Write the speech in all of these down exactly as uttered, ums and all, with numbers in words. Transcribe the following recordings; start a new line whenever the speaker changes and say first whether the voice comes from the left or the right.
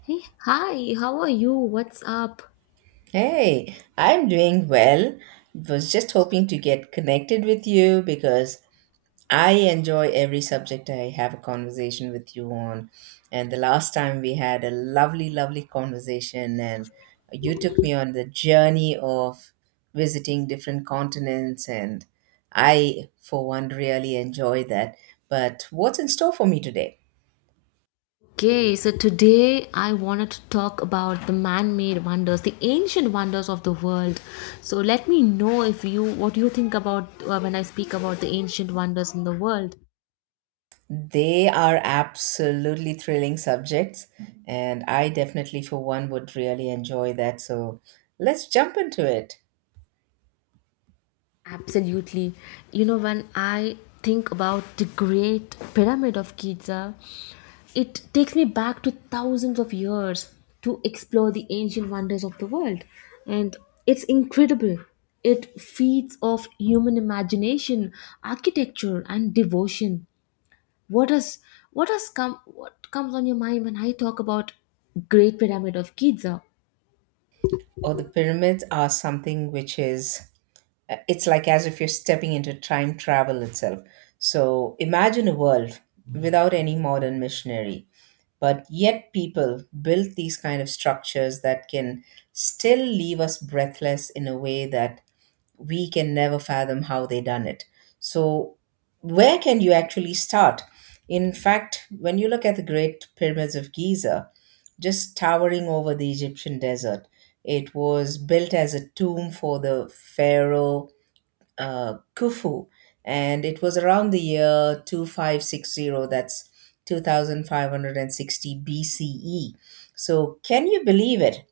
left: Hey, hi, how are you? What's up?
right: Hey, I'm doing well. Was just hoping to get connected with you because I enjoy every subject I have a conversation with you on. And the last time we had a lovely, lovely conversation, and you took me on the journey of visiting different continents, and I, for one, really enjoy that. But what's in store for me today?
left: Okay, so today I wanted to talk about the man-made wonders, the ancient wonders of the world. So let me know if you what you think about uh, when I speak about the ancient wonders in the world.
right: They are absolutely thrilling subjects, and I definitely, for one, would really enjoy that. So let's jump into it.
left: Absolutely. You know, when I think about the Great Pyramid of Giza, it takes me back to thousands of years to explore the ancient wonders of the world. And it's incredible. It feeds off human imagination, architecture, and devotion. What does what does come what comes on your mind when I talk about Great Pyramid of Giza?
right: Oh, the pyramids are something which is, uh, it's like as if you're stepping into time travel itself. So imagine a world without any modern machinery, but yet people built these kind of structures that can still leave us breathless in a way that we can never fathom how they done it. So where can you actually start? In fact, when you look at the great pyramids of Giza just towering over the Egyptian desert, it was built as a tomb for the pharaoh uh, Khufu, and it was around the year two thousand five hundred sixty, that's two thousand five hundred sixty B C E BCE. So can you believe it?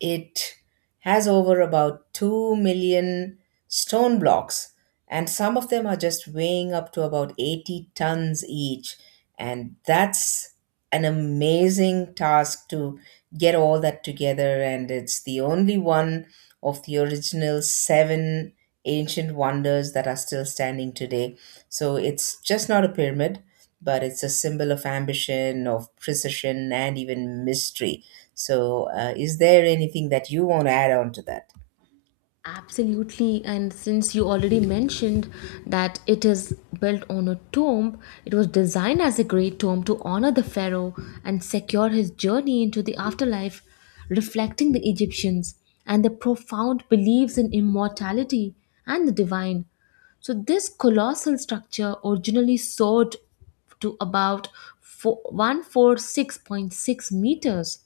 right: It has over about two million stone blocks, and some of them are just weighing up to about eighty tons each. And that's an amazing task to get all that together. And it's the only one of the original seven ancient wonders that are still standing today. So it's just not a pyramid, but it's a symbol of ambition, of precision, and even mystery. So, uh, is there anything that you want to add on to that?
left: Absolutely, and since you already mentioned that it is built on a tomb, it was designed as a great tomb to honor the pharaoh and secure his journey into the afterlife, reflecting the Egyptians and their profound beliefs in immortality and the divine. So this colossal structure originally soared to about fo- one hundred forty-six point six meters,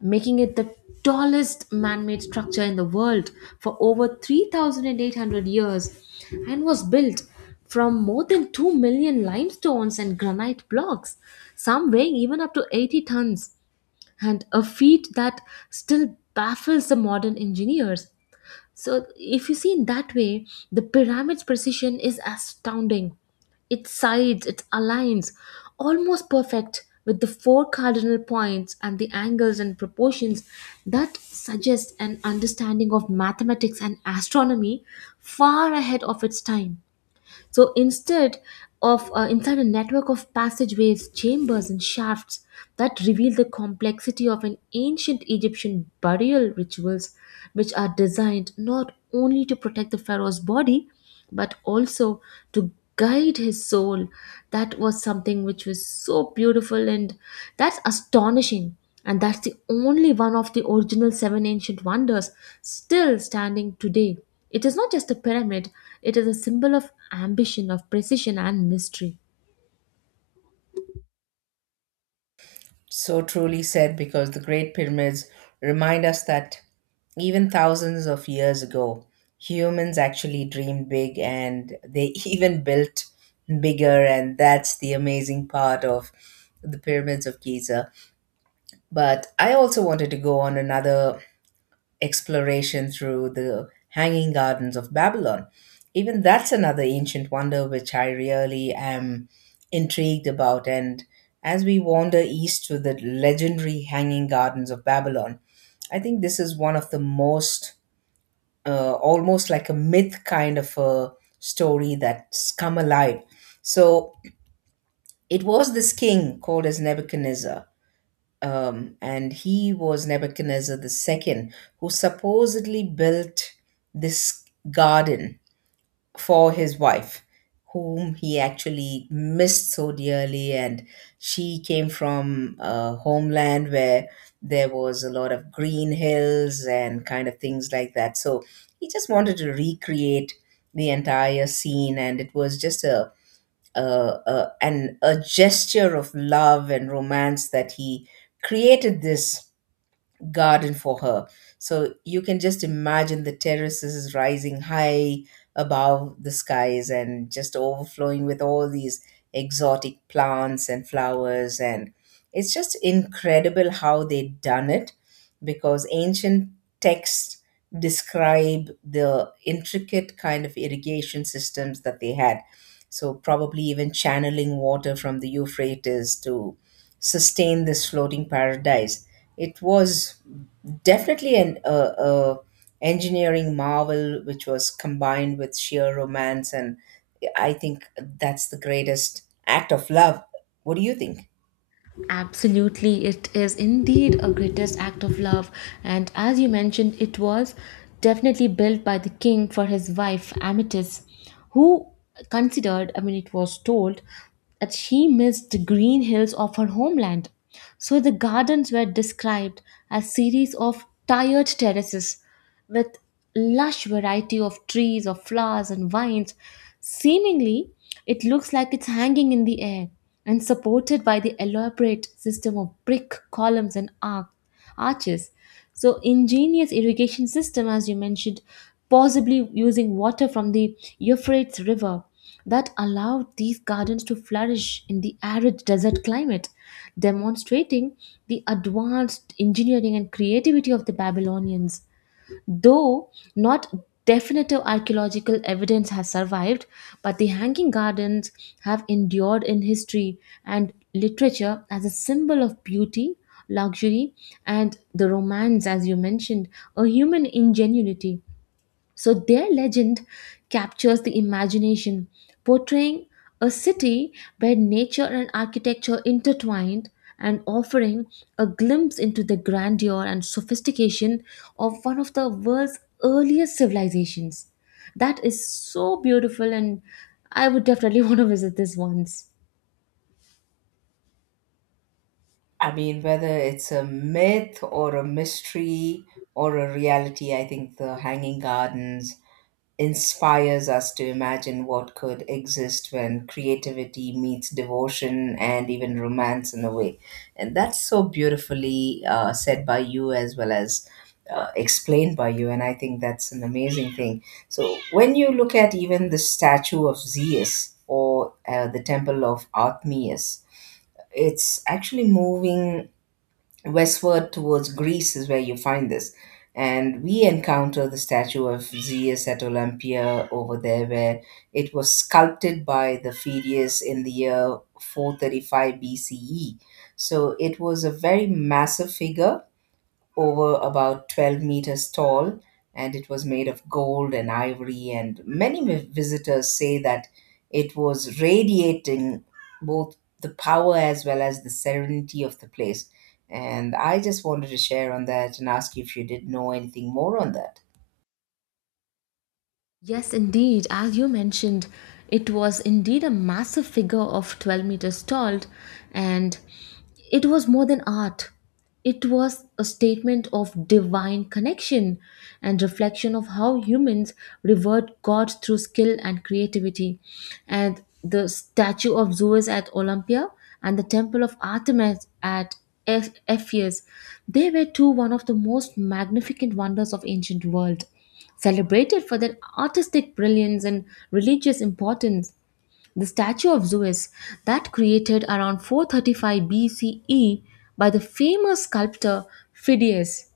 left: making it the tallest man-made structure in the world for over three thousand eight hundred years, and was built from more than two million limestones and granite blocks, some weighing even up to eighty tons, and a feat that still baffles the modern engineers. So, if you see in that way, the pyramid's precision is astounding. Its sides, it aligns almost perfect with the four cardinal points, and the angles and proportions that suggest an understanding of mathematics and astronomy far ahead of its time. So instead of uh, inside a network of passageways, chambers, and shafts that reveal the complexity of an ancient Egyptian burial rituals, which are designed not only to protect the pharaoh's body, but also to guide his soul. That was something which was so beautiful, and that's astonishing. And that's the only one of the original seven ancient wonders still standing today. It is not just a pyramid, it is a symbol of ambition, of precision, and mystery.
right: So truly said, because the Great Pyramids remind us that even thousands of years ago, humans actually dreamed big and they even built bigger, and that's the amazing part of the pyramids of Giza. But I also wanted to go on another exploration through the Hanging Gardens of Babylon. Even that's another ancient wonder which I really am intrigued about. And as we wander east to the legendary Hanging Gardens of Babylon, I think this is one of the most, uh, almost like a myth kind of a story that's come alive. So it was this king called as Nebuchadnezzar, um, and he was Nebuchadnezzar two, who supposedly built this garden for his wife, whom he actually missed so dearly. And she came from a homeland where there was a lot of green hills and kind of things like that. So he just wanted to recreate the entire scene, and it was just a uh, uh, and a gesture of love and romance that he created this garden for her. So you can just imagine the terraces rising high above the skies and just overflowing with all these exotic plants and flowers. And it's just incredible how they've done it because ancient texts describe the intricate kind of irrigation systems that they had. So, probably even channeling water from the Euphrates to sustain this floating paradise. It was definitely an uh, uh, engineering marvel which was combined with sheer romance, and I think that's the greatest act of love. What do you think?
left: Absolutely, it is indeed a greatest act of love, and as you mentioned, it was definitely built by the king for his wife Amethyst, who considered, I mean, it was told that she missed the green hills of her homeland. So the gardens were described as series of tired terraces with lush variety of trees of flowers and vines, seemingly it looks like it's hanging in the air and supported by the elaborate system of brick columns and arc- arches. So ingenious irrigation system, as you mentioned, possibly using water from the Euphrates river, that allowed these gardens to flourish in the arid desert climate, demonstrating the advanced engineering and creativity of the Babylonians. Though not definitive archaeological evidence has survived, but the hanging gardens have endured in history and literature as a symbol of beauty, luxury, and the romance, as you mentioned, a human ingenuity. So their legend captures the imagination, portraying a city where nature and architecture intertwined, and offering a glimpse into the grandeur and sophistication of one of the world's earliest civilizations. That is so beautiful, and I would definitely want to visit this once.
right: I mean, whether it's a myth or a mystery or a reality, I think the Hanging Gardens inspires us to imagine what could exist when creativity meets devotion and even romance in a way. And that's so beautifully uh, said by you as well as uh, explained by you. And I think that's an amazing thing. So when you look at even the statue of Zeus or uh, the temple of Artemis, it's actually moving westward towards Greece is where you find this. And we encounter the statue of Zeus at Olympia over there, where it was sculpted by the Phidias in the year four thirty-five B C E. So it was a very massive figure over about twelve meters tall, and it was made of gold and ivory. And many vi- visitors say that it was radiating both the power as well as the serenity of the place. And I just wanted to share on that and ask you if you did know anything more on that.
left: Yes, indeed. As you mentioned, it was indeed a massive figure of twelve meters tall, and it was more than art. It was a statement of divine connection and reflection of how humans revert God through skill and creativity. And the statue of Zeus at Olympia and the temple of Artemis at Eph- Ephesus, they were two one of the most magnificent wonders of ancient world. Celebrated for their artistic brilliance and religious importance, the statue of Zeus that created around four thirty-five B C E by the famous sculptor Phidias,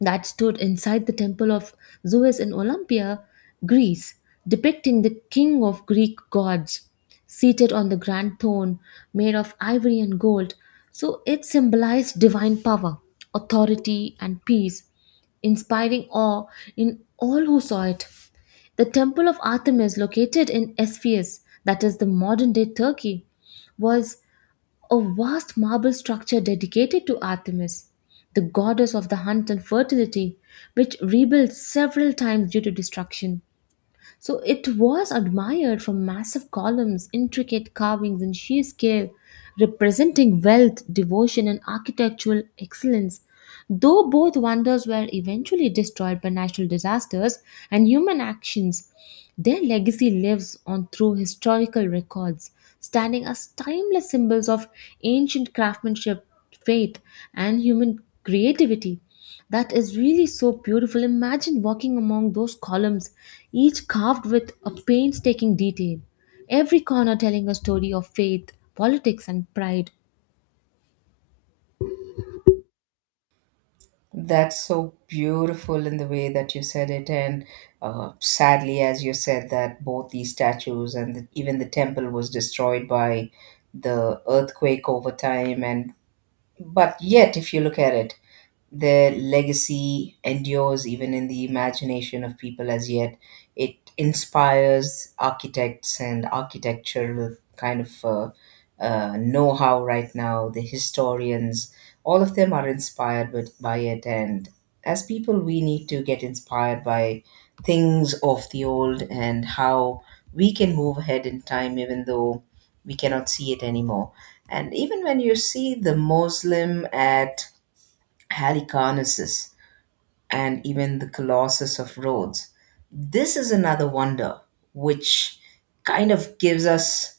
left: that stood inside the temple of Zeus in Olympia, Greece, depicting the king of Greek gods seated on the grand throne made of ivory and gold. So it symbolized divine power, authority, and peace, inspiring awe in all who saw it. The temple of Artemis, located in Ephesus, that is the modern day Turkey, was a vast marble structure dedicated to Artemis, the goddess of the hunt and fertility, which rebuilt several times due to destruction. So it was admired for massive columns, intricate carvings, and sheer scale, representing wealth, devotion, and architectural excellence. Though both wonders were eventually destroyed by natural disasters and human actions, their legacy lives on through historical records, standing as timeless symbols of ancient craftsmanship, faith, and human creativity. That is really so beautiful. Imagine walking among those columns, each carved with a painstaking detail, every corner telling a story of faith, politics, and pride.
right: That's so beautiful in the way that you said it, and uh, sadly, as you said, that both these statues and the, even the temple was destroyed by the earthquake over time, and but yet, if you look at it, their legacy endures even in the imagination of people as yet. It inspires architects and architectural kind of uh, uh, know how right now, the historians, all of them are inspired with, by it. And as people, we need to get inspired by things of the old and how we can move ahead in time, even though we cannot see it anymore. And even when you see the Muslim at Halicarnassus, and even the Colossus of Rhodes. This is another wonder, which kind of gives us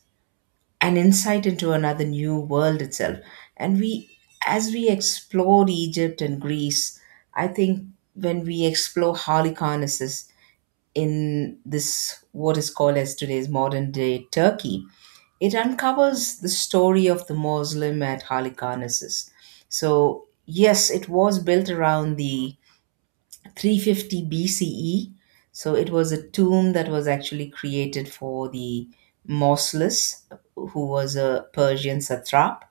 right: an insight into another new world itself. And we, as we explored Egypt and Greece, I think when we explore Halicarnassus in this, what is called as today's modern day Turkey, it uncovers the story of the Muslim at Halicarnassus. So, yes, it was built around the three fifty B C E. So it was a tomb that was actually created for the Mausolus, who was a Persian satrap,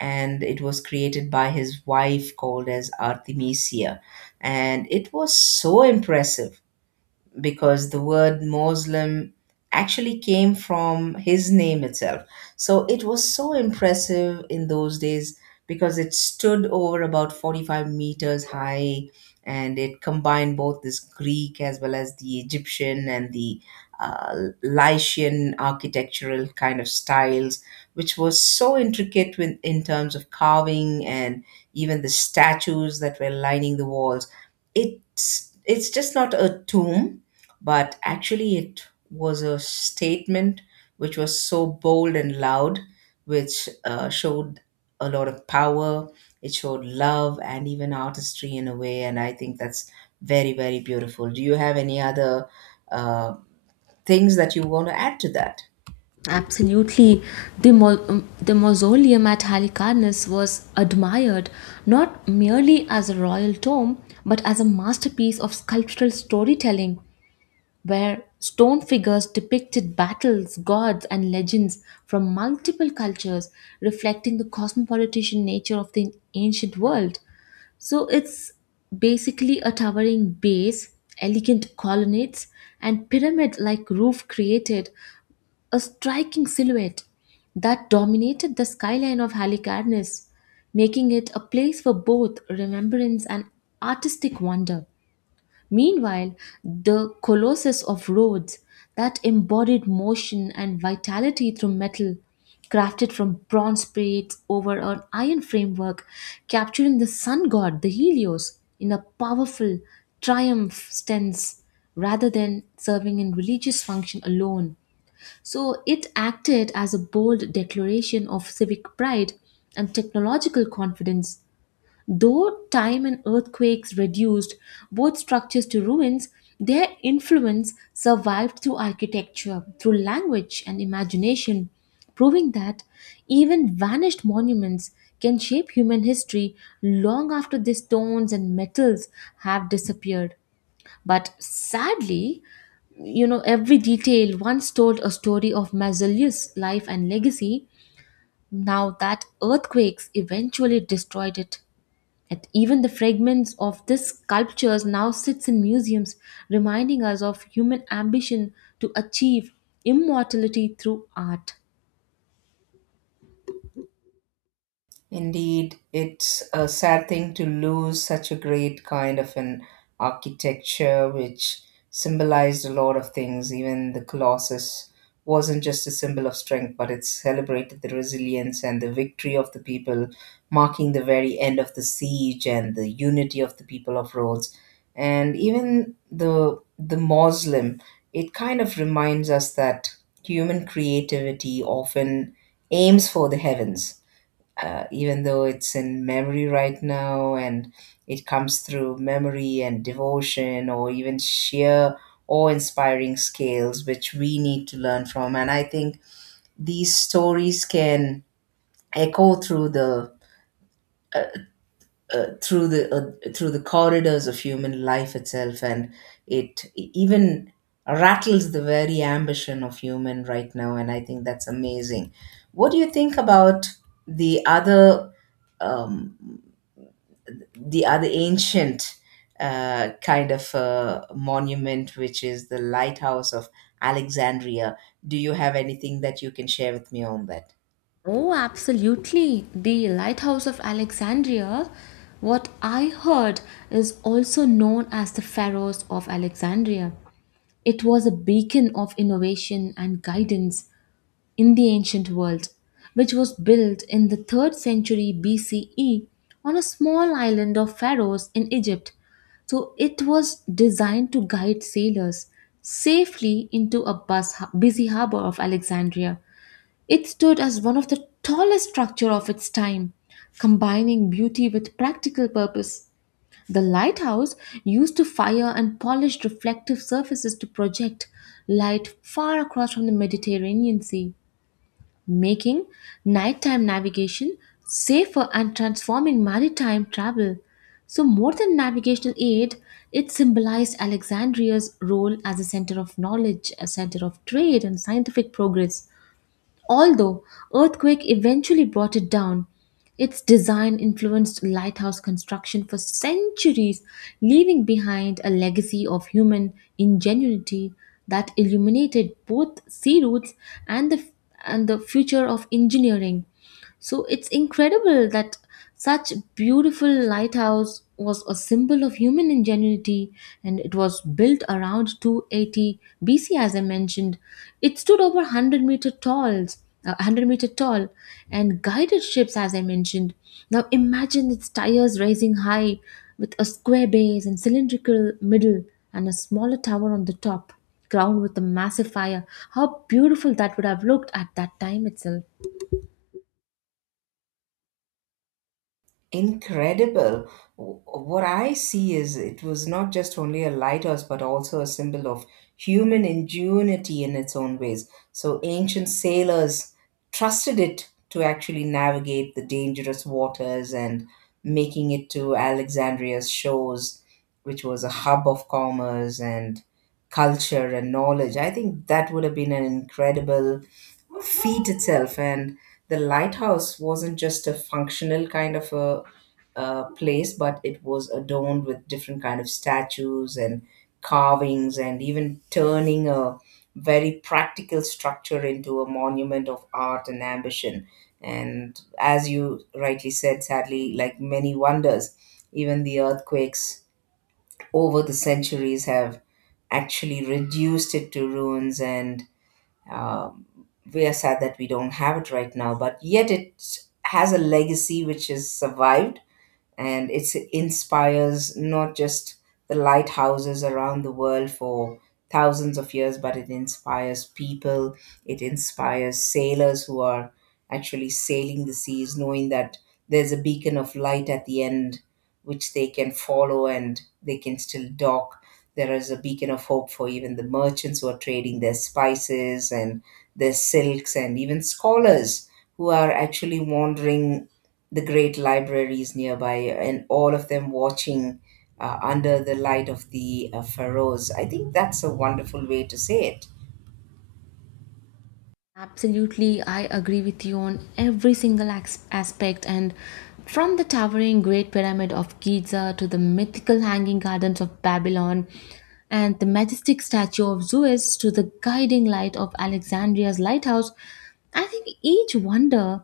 right: and it was created by his wife called as Artemisia. And it was so impressive because the word Muslim actually came from his name itself. So it was so impressive in those days because it stood over about forty-five meters high and it combined both this Greek as well as the Egyptian and the uh, Lycian architectural kind of styles, which was so intricate with, in terms of carving and even the statues that were lining the walls. It's it's just not a tomb but actually it was a statement which was so bold and loud, which uh, showed a lot of power. It showed love and even artistry in a way, and I think that's very, very beautiful. Do you have any other uh, things that you want to add to that?
left: Absolutely. The, mo- um, the mausoleum at Halicarnassus was admired not merely as a royal tomb, but as a masterpiece of sculptural storytelling, where stone figures depicted battles, gods, and legends from multiple cultures, reflecting the cosmopolitan nature of the ancient world. So it's basically a towering base, elegant colonnades, and pyramid like roof created a striking silhouette that dominated the skyline of Halicarnas, making it a place for both remembrance and artistic wonder. Meanwhile, the Colossus of Rhodes, that embodied motion and vitality through metal, crafted from bronze plates over an iron framework, capturing the sun god, the Helios, in a powerful triumph stance rather than serving in religious function alone. So it acted as a bold declaration of civic pride and technological confidence. Though time and earthquakes reduced both structures to ruins, their influence survived through architecture, through language, and imagination, proving that even vanished monuments can shape human history long after the stones and metals have disappeared. But sadly, you know, every detail once told a story of Marzelius' life and legacy. Now that earthquakes eventually destroyed it. And even the fragments of these sculptures now sits in museums, reminding us of human ambition to achieve immortality through art.
right: Indeed, it's a sad thing to lose such a great kind of an architecture which symbolized a lot of things. Even the Colossus wasn't just a symbol of strength, but it celebrated the resilience and the victory of the people, marking the very end of the siege and the unity of the people of Rhodes. And even the the Moslem, it kind of reminds us that human creativity often aims for the heavens, uh, even though it's in memory right now and it comes through memory and devotion or even sheer awe inspiring scales which we need to learn from. And I think these stories can echo through the uh, through the uh, through the corridors of human life itself and it even rattles the very ambition of human right now, and I think that's amazing. What do you think about the other, um, the other ancient uh, kind of uh, monument, which is the lighthouse of Alexandria. Do you have anything that you can share with me on that?
left: Oh, absolutely. The Lighthouse of Alexandria, what I heard, is also known as the Pharos of Alexandria. It was a beacon of innovation and guidance in the ancient world, which was built in the third century B C E on a small island of Pharos in Egypt. So it was designed to guide sailors safely into a bus, busy harbor of Alexandria. It stood as one of the tallest structure of its time, combining beauty with practical purpose. The lighthouse used to fire and polish reflective surfaces to project light far across from the Mediterranean Sea, making nighttime navigation safer and transforming maritime travel. So, more than navigational aid, it symbolized Alexandria's role as a center of knowledge, a center of trade, and scientific progress. Although earthquake eventually brought it down, its design influenced lighthouse construction for centuries, leaving behind a legacy of human ingenuity that illuminated both sea routes and the and the future of engineering. So it's incredible that such beautiful lighthouse was a symbol of human ingenuity, and it was built around two hundred eighty B C as I mentioned. It stood over one hundred meter tall, uh, one hundred meter tall, and guided ships as I mentioned. Now imagine its tires rising high with a square base and cylindrical middle and a smaller tower on the top crowned with a massive fire. How beautiful that would have looked at that time itself.
right: Incredible. W- What I see is it was not just only a lighthouse, but also a symbol of human ingenuity in its own ways. So ancient sailors trusted it to actually navigate the dangerous waters and making it to Alexandria's shores, which was a hub of commerce and culture and knowledge. I think that would have been an incredible feat itself, and the lighthouse wasn't just a functional kind of a, uh place but it was adorned with different kind of statues and carvings and even turning a very practical structure into a monument of art and ambition, and as you rightly said, sadly, like many wonders, even the earthquakes over the centuries have actually reduced it to ruins, and um, we are sad that we don't have it right now, but yet it has a legacy which has survived and it inspires not just the lighthouses around the world for thousands of years, but it inspires people, it inspires sailors who are actually sailing the seas, knowing that there's a beacon of light at the end which they can follow and they can still dock. There is a beacon of hope for even the merchants who are trading their spices and their silks, and even scholars who are actually wandering the great libraries nearby and all of them watching uh, under the light of the uh, pharaohs. I think that's a wonderful way to say it.
left: Absolutely, I agree with you on every single as- aspect. And from the towering Great Pyramid of Giza to the mythical Hanging Gardens of Babylon and the majestic statue of Zeus to the guiding light of Alexandria's lighthouse, I think each wonder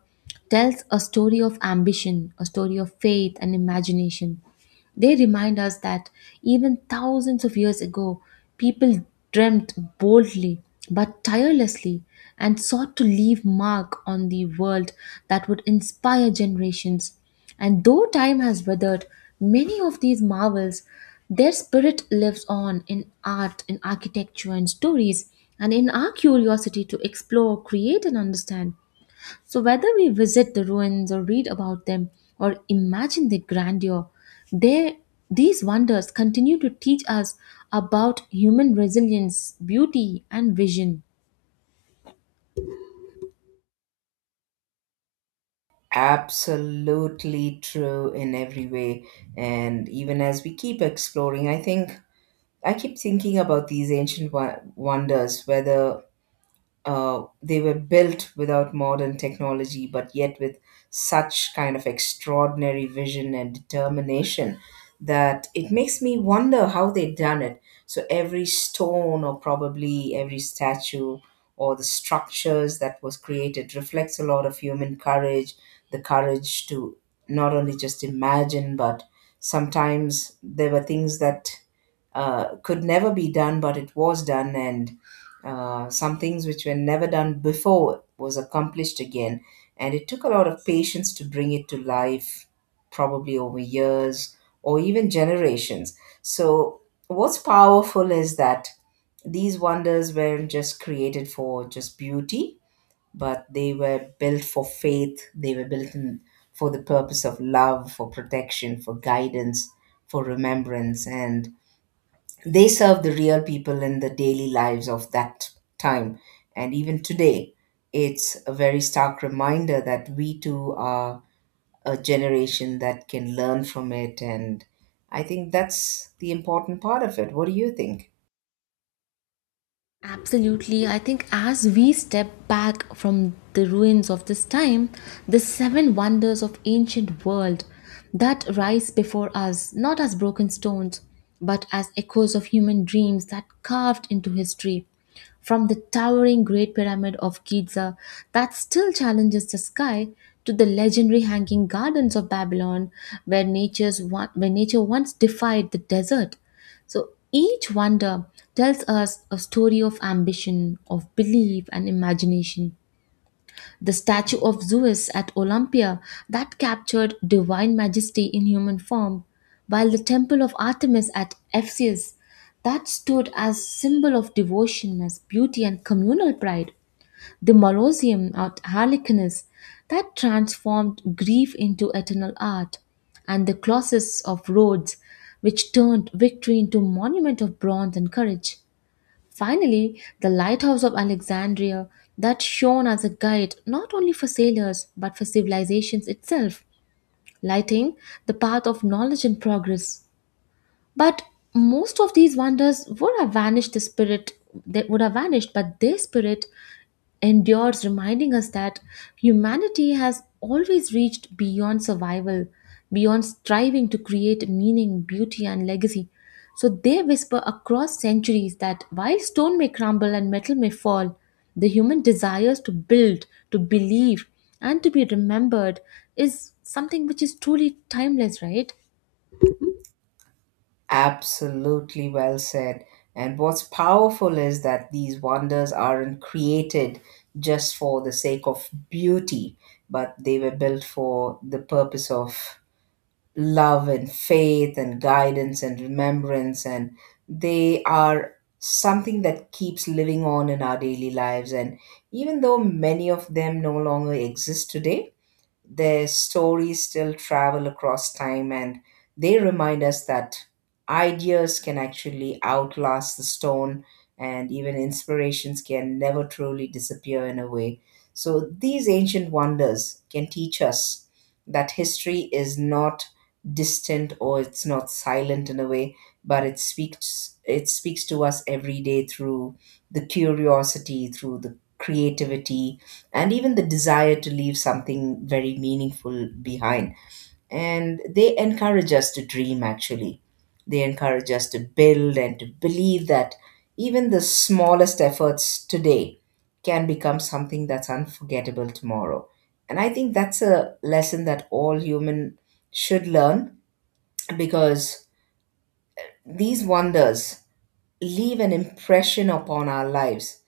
left: tells a story of ambition, a story of faith and imagination. They remind us that even thousands of years ago, people dreamt boldly but tirelessly and sought to leave mark on the world that would inspire generations. And though time has weathered many of these marvels, their spirit lives on in art, in architecture, and stories, and in our curiosity to explore, create, and understand. So, whether we visit the ruins or read about them or imagine their grandeur, they, these wonders continue to teach us about human resilience, beauty, and vision.
right: Absolutely true in every way. And even as we keep exploring, I think I keep thinking about these ancient wo- wonders, whether Uh, they were built without modern technology, but yet with such kind of extraordinary vision and determination that it makes me wonder how they done it. So every stone, or probably every statue, or the structures that was created reflects a lot of human courage, the courage to not only just imagine, but sometimes there were things that uh, could never be done, but it was done, and uh, some things which were never done before was accomplished again. And it took a lot of patience to bring it to life, probably over years or even generations. So, what's powerful is that these wonders weren't just created for just beauty, but they were built for faith, they were built in, for the purpose of love, for protection, for guidance, for remembrance. And they serve the real people in the daily lives of that time. And even today, it's a very stark reminder that we too are a generation that can learn from it. And I think that's the important part of it. What do you think?
left: Absolutely. I think as we step back from the ruins of this time, the seven wonders of ancient world that rise before us, not as broken stones, but as echoes of human dreams that carved into history. From the towering Great Pyramid of Giza that still challenges the sky to the legendary hanging gardens of Babylon where nature's, where nature once defied the desert. So each wonder tells us a story of ambition, of belief, and imagination. The statue of Zeus at Olympia that captured divine majesty in human form, while the temple of Artemis at Ephesus that stood as symbol of devotion, as beauty, and communal pride, the Molosseum at Halicarnassus that transformed grief into eternal art, and the Colossus of Rhodes, which turned victory into monument of bronze and courage. Finally, the lighthouse of Alexandria that shone as a guide not only for sailors but for civilizations itself, lighting the path of knowledge and progress. But most of these wonders would have vanished the spirit that would have vanished, but their spirit endures, reminding us that humanity has always reached beyond survival, beyond striving to create meaning, beauty, and legacy. So they whisper across centuries that while stone may crumble and metal may fall, the human desires to build, to believe, and to be remembered is something which is truly timeless, right?
right: Absolutely well said. And what's powerful is that these wonders aren't created just for the sake of beauty, but they were built for the purpose of love and faith and guidance and remembrance, and they are something that keeps living on in our daily lives. And even though many of them no longer exist today, their stories still travel across time, and they remind us that ideas can actually outlast the stone, and even inspirations can never truly disappear in a way. So these ancient wonders can teach us that history is not distant or it's not silent in a way, but it speaks it speaks to us every day through the curiosity, through the creativity, and even the desire to leave something very meaningful behind. And they encourage us to dream, actually. They encourage us to build and to believe that even the smallest efforts today can become something that's unforgettable tomorrow. And I think that's a lesson that all human should learn, because these wonders leave an impression upon our lives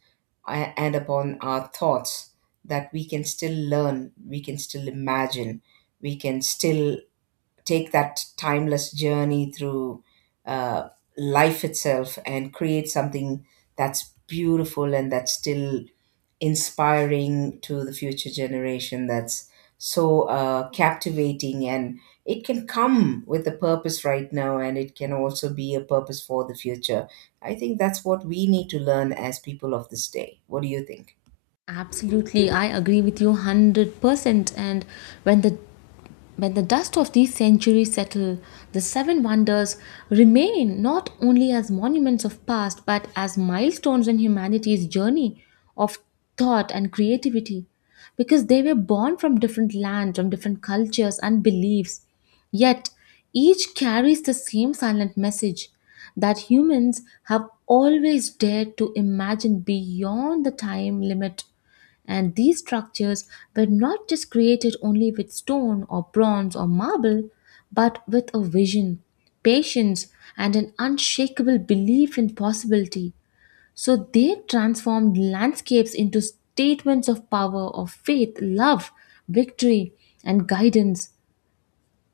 right: a- and upon our thoughts, that we can still learn, we can still imagine, we can still take that timeless journey through uh, life itself and create something that's beautiful and that's still inspiring to the future generation, that's so uh, captivating, and it can come with a purpose right now and it can also be a purpose for the future. I think that's what we need to learn as people of this day. What do you think?
left: Absolutely, I agree with you one hundred percent. And when the When the dust of these centuries settle, the seven wonders remain not only as monuments of past but as milestones in humanity's journey of thought and creativity, because they were born from different lands, from different cultures and beliefs. Yet each carries the same silent message that humans have always dared to imagine beyond the time limit, and these structures were not just created only with stone or bronze or marble, but with a vision, patience, and an unshakable belief in possibility. So they transformed landscapes into statements of power, of faith, love, victory, and guidance,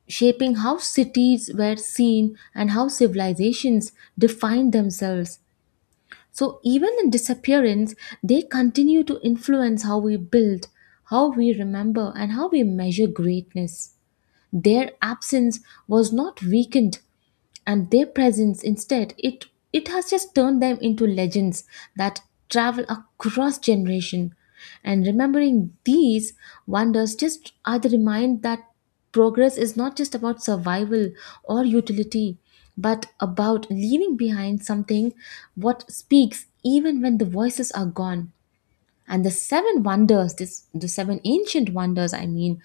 left: shaping how cities were seen and how civilizations defined themselves. So even in disappearance, they continue to influence how we build, how we remember, and how we measure greatness. Their absence was not weakened, and their presence instead, it it has just turned them into legends that travel across generation, and remembering these wonders just are the remind that progress is not just about survival or utility but about leaving behind something what speaks even when the voices are gone. And the seven wonders, this the seven ancient wonders, I mean,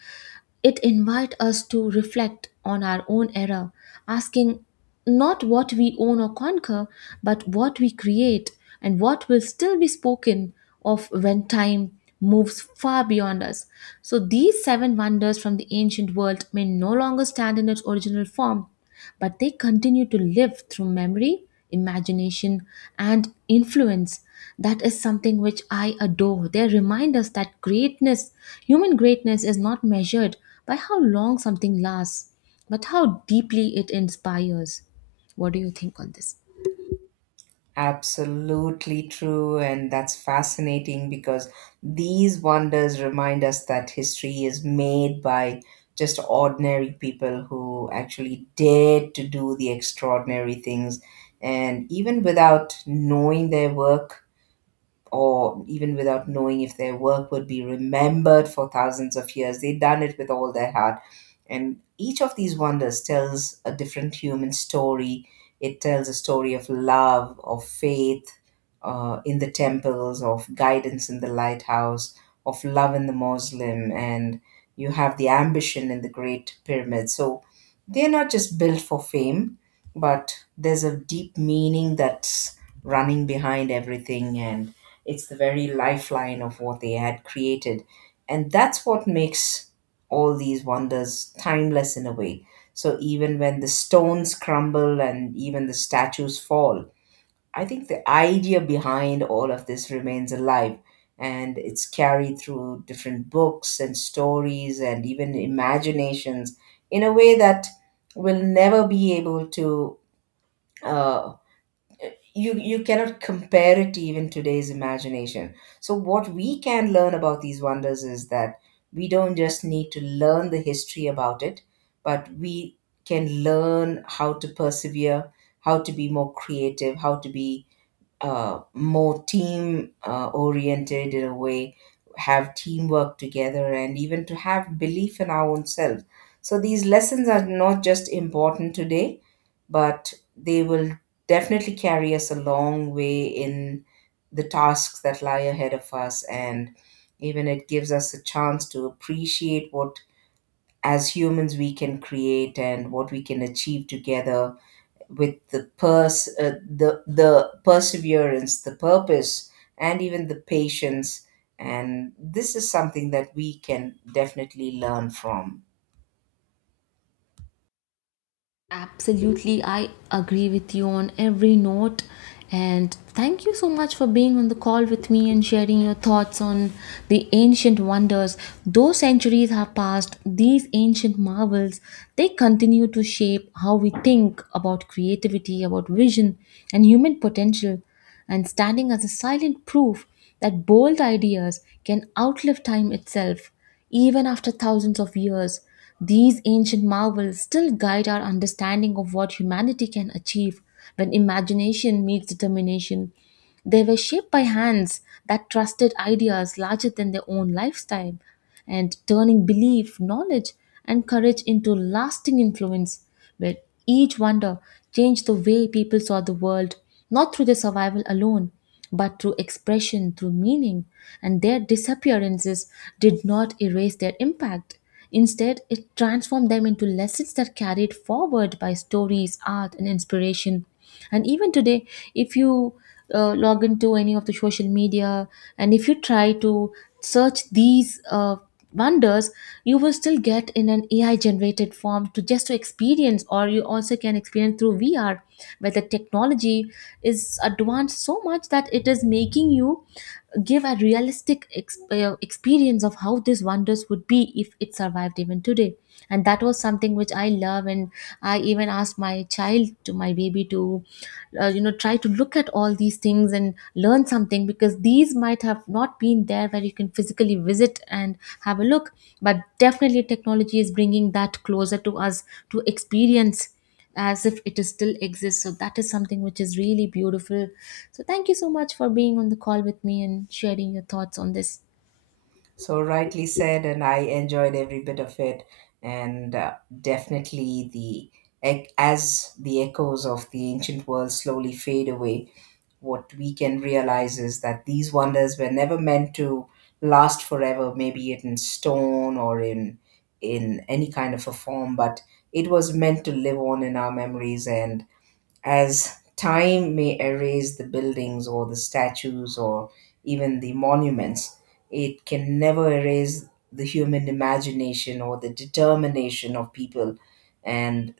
left: it invite us to reflect on our own era, asking not what we own or conquer, but what we create and what will still be spoken of when time moves far beyond us. So these seven wonders from the ancient world may no longer stand in its original form, but they continue to live through memory, imagination, and influence. That is something which I adore. They remind us that greatness, human greatness, is not measured by how long something lasts, but how deeply it inspires. What do you think on this?
right: Absolutely true, and that's fascinating because these wonders remind us that history is made by just ordinary people who actually dared to do the extraordinary things, and even without knowing their work, or even without knowing if their work would be remembered for thousands of years. They'd done it with all their heart. And each of these wonders tells a different human story. It tells a story of love, of faith uh, in the temples, of guidance in the lighthouse, of love in the Muslim, and you have the ambition in the Great Pyramid. So they're not just built for fame, but there's a deep meaning that's running behind everything, and it's the very lifeline of what they had created. And that's what makes all these wonders timeless in a way. So even when the stones crumble and even the statues fall, I think the idea behind all of this remains alive, and it's carried through different books and stories and even imaginations in a way that will never be able to uh, you you cannot compare it to even today's imagination. So what we can learn about these wonders is that we don't just need to learn the history about it, but we can learn how to persevere, how to be more creative, how to be uh, more team uh, oriented in a way, have teamwork together, and even to have belief in our own selves. So these lessons are not just important today, but they will definitely carry us a long way in the tasks that lie ahead of us, and even it gives us a chance to appreciate what as humans we can create and what we can achieve together with the pers- uh, the the perseverance, the purpose, and even the patience. And this is something that we can definitely learn from.
left: Absolutely, I agree with you on every note. And thank you so much for being on the call with me and sharing your thoughts on the ancient wonders. Though centuries have passed, these ancient marvels, they continue to shape how we think about creativity, about vision, and human potential, and standing as a silent proof that bold ideas can outlive time itself. Even after thousands of years, these ancient marvels still guide our understanding of what humanity can achieve when imagination meets determination. They were shaped by hands that trusted ideas larger than their own lifestyle, and turning belief, knowledge, and courage into lasting influence, where each wonder changed the way people saw the world, not through their survival alone, but through expression, through meaning. And their disappearances did not erase their impact. Instead, it transformed them into lessons that carried forward by stories, art, and inspiration. And even today, if you uh, log into any of the social media and if you try to search these uh, wonders, you will still get in an A I generated form to just to experience, or you also can experience through V R, where the technology is advanced so much that it is making you give a realistic ex- uh, experience of how how these wonders would be if it survived even today. And that was something which I love, and I even asked my child to my baby to uh, you know try to look at all these things and learn something, because these might have not been there where you can physically visit and have a look, but definitely technology is bringing that closer to us, to experience as if it is still exists. So that is something which is really beautiful. So thank you so much for being on the call with me and sharing your thoughts on this.
right: So rightly said, and I enjoyed every bit of it. And uh, definitely, the ec- as the echoes of the ancient world slowly fade away, what we can realize is that these wonders were never meant to last forever, maybe it in stone or in in any kind of a form, but it was meant to live on in our memories. And as time may erase the buildings or the statues or even the monuments, it can never erase the human imagination or the determination of people, and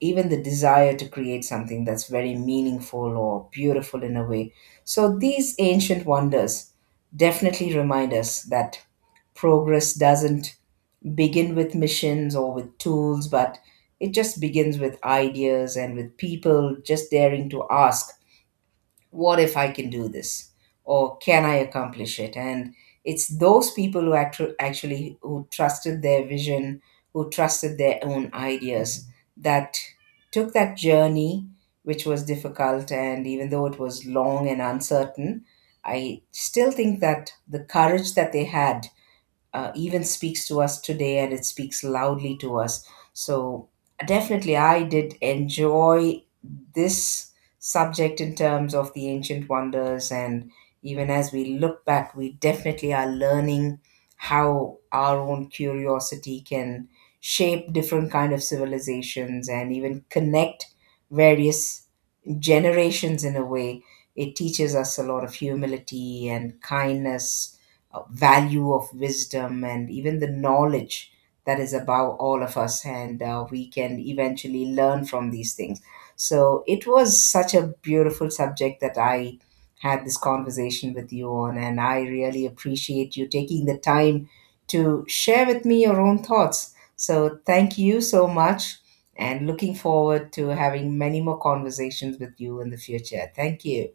right: even the desire to create something that's very meaningful or beautiful in a way. So these ancient wonders definitely remind us that progress doesn't begin with missions or with tools, but it just begins with ideas and with people just daring to ask, what if I can do this? Or can I accomplish it? And it's those people who actu- actually who trusted their vision, who trusted their own ideas, that took that journey, which was difficult, and even though it was long and uncertain, I still think that the courage that they had uh, even speaks to us today, and it speaks loudly to us. So, definitely, I did enjoy this subject in terms of the ancient wonders. And even as we look back, we definitely are learning how our own curiosity can shape different kind of civilizations and even connect various generations in a way. It teaches us a lot of humility and kindness, uh, value of wisdom, and even the knowledge that is above all of us. And uh, we can eventually learn from these things. So it was such a beautiful subject that I had this conversation with you on. And I really appreciate you taking the time to share with me your own thoughts. So thank you so much, and looking forward to having many more conversations with you in the future. Thank you.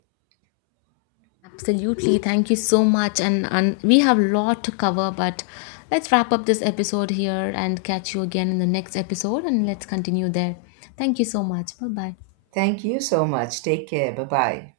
left: Absolutely. Thank you so much. And, and we have a lot to cover, but let's wrap up this episode here and catch you again in the next episode and let's continue there. Thank you so much. Bye bye.
right: Thank you so much. Take care. Bye bye.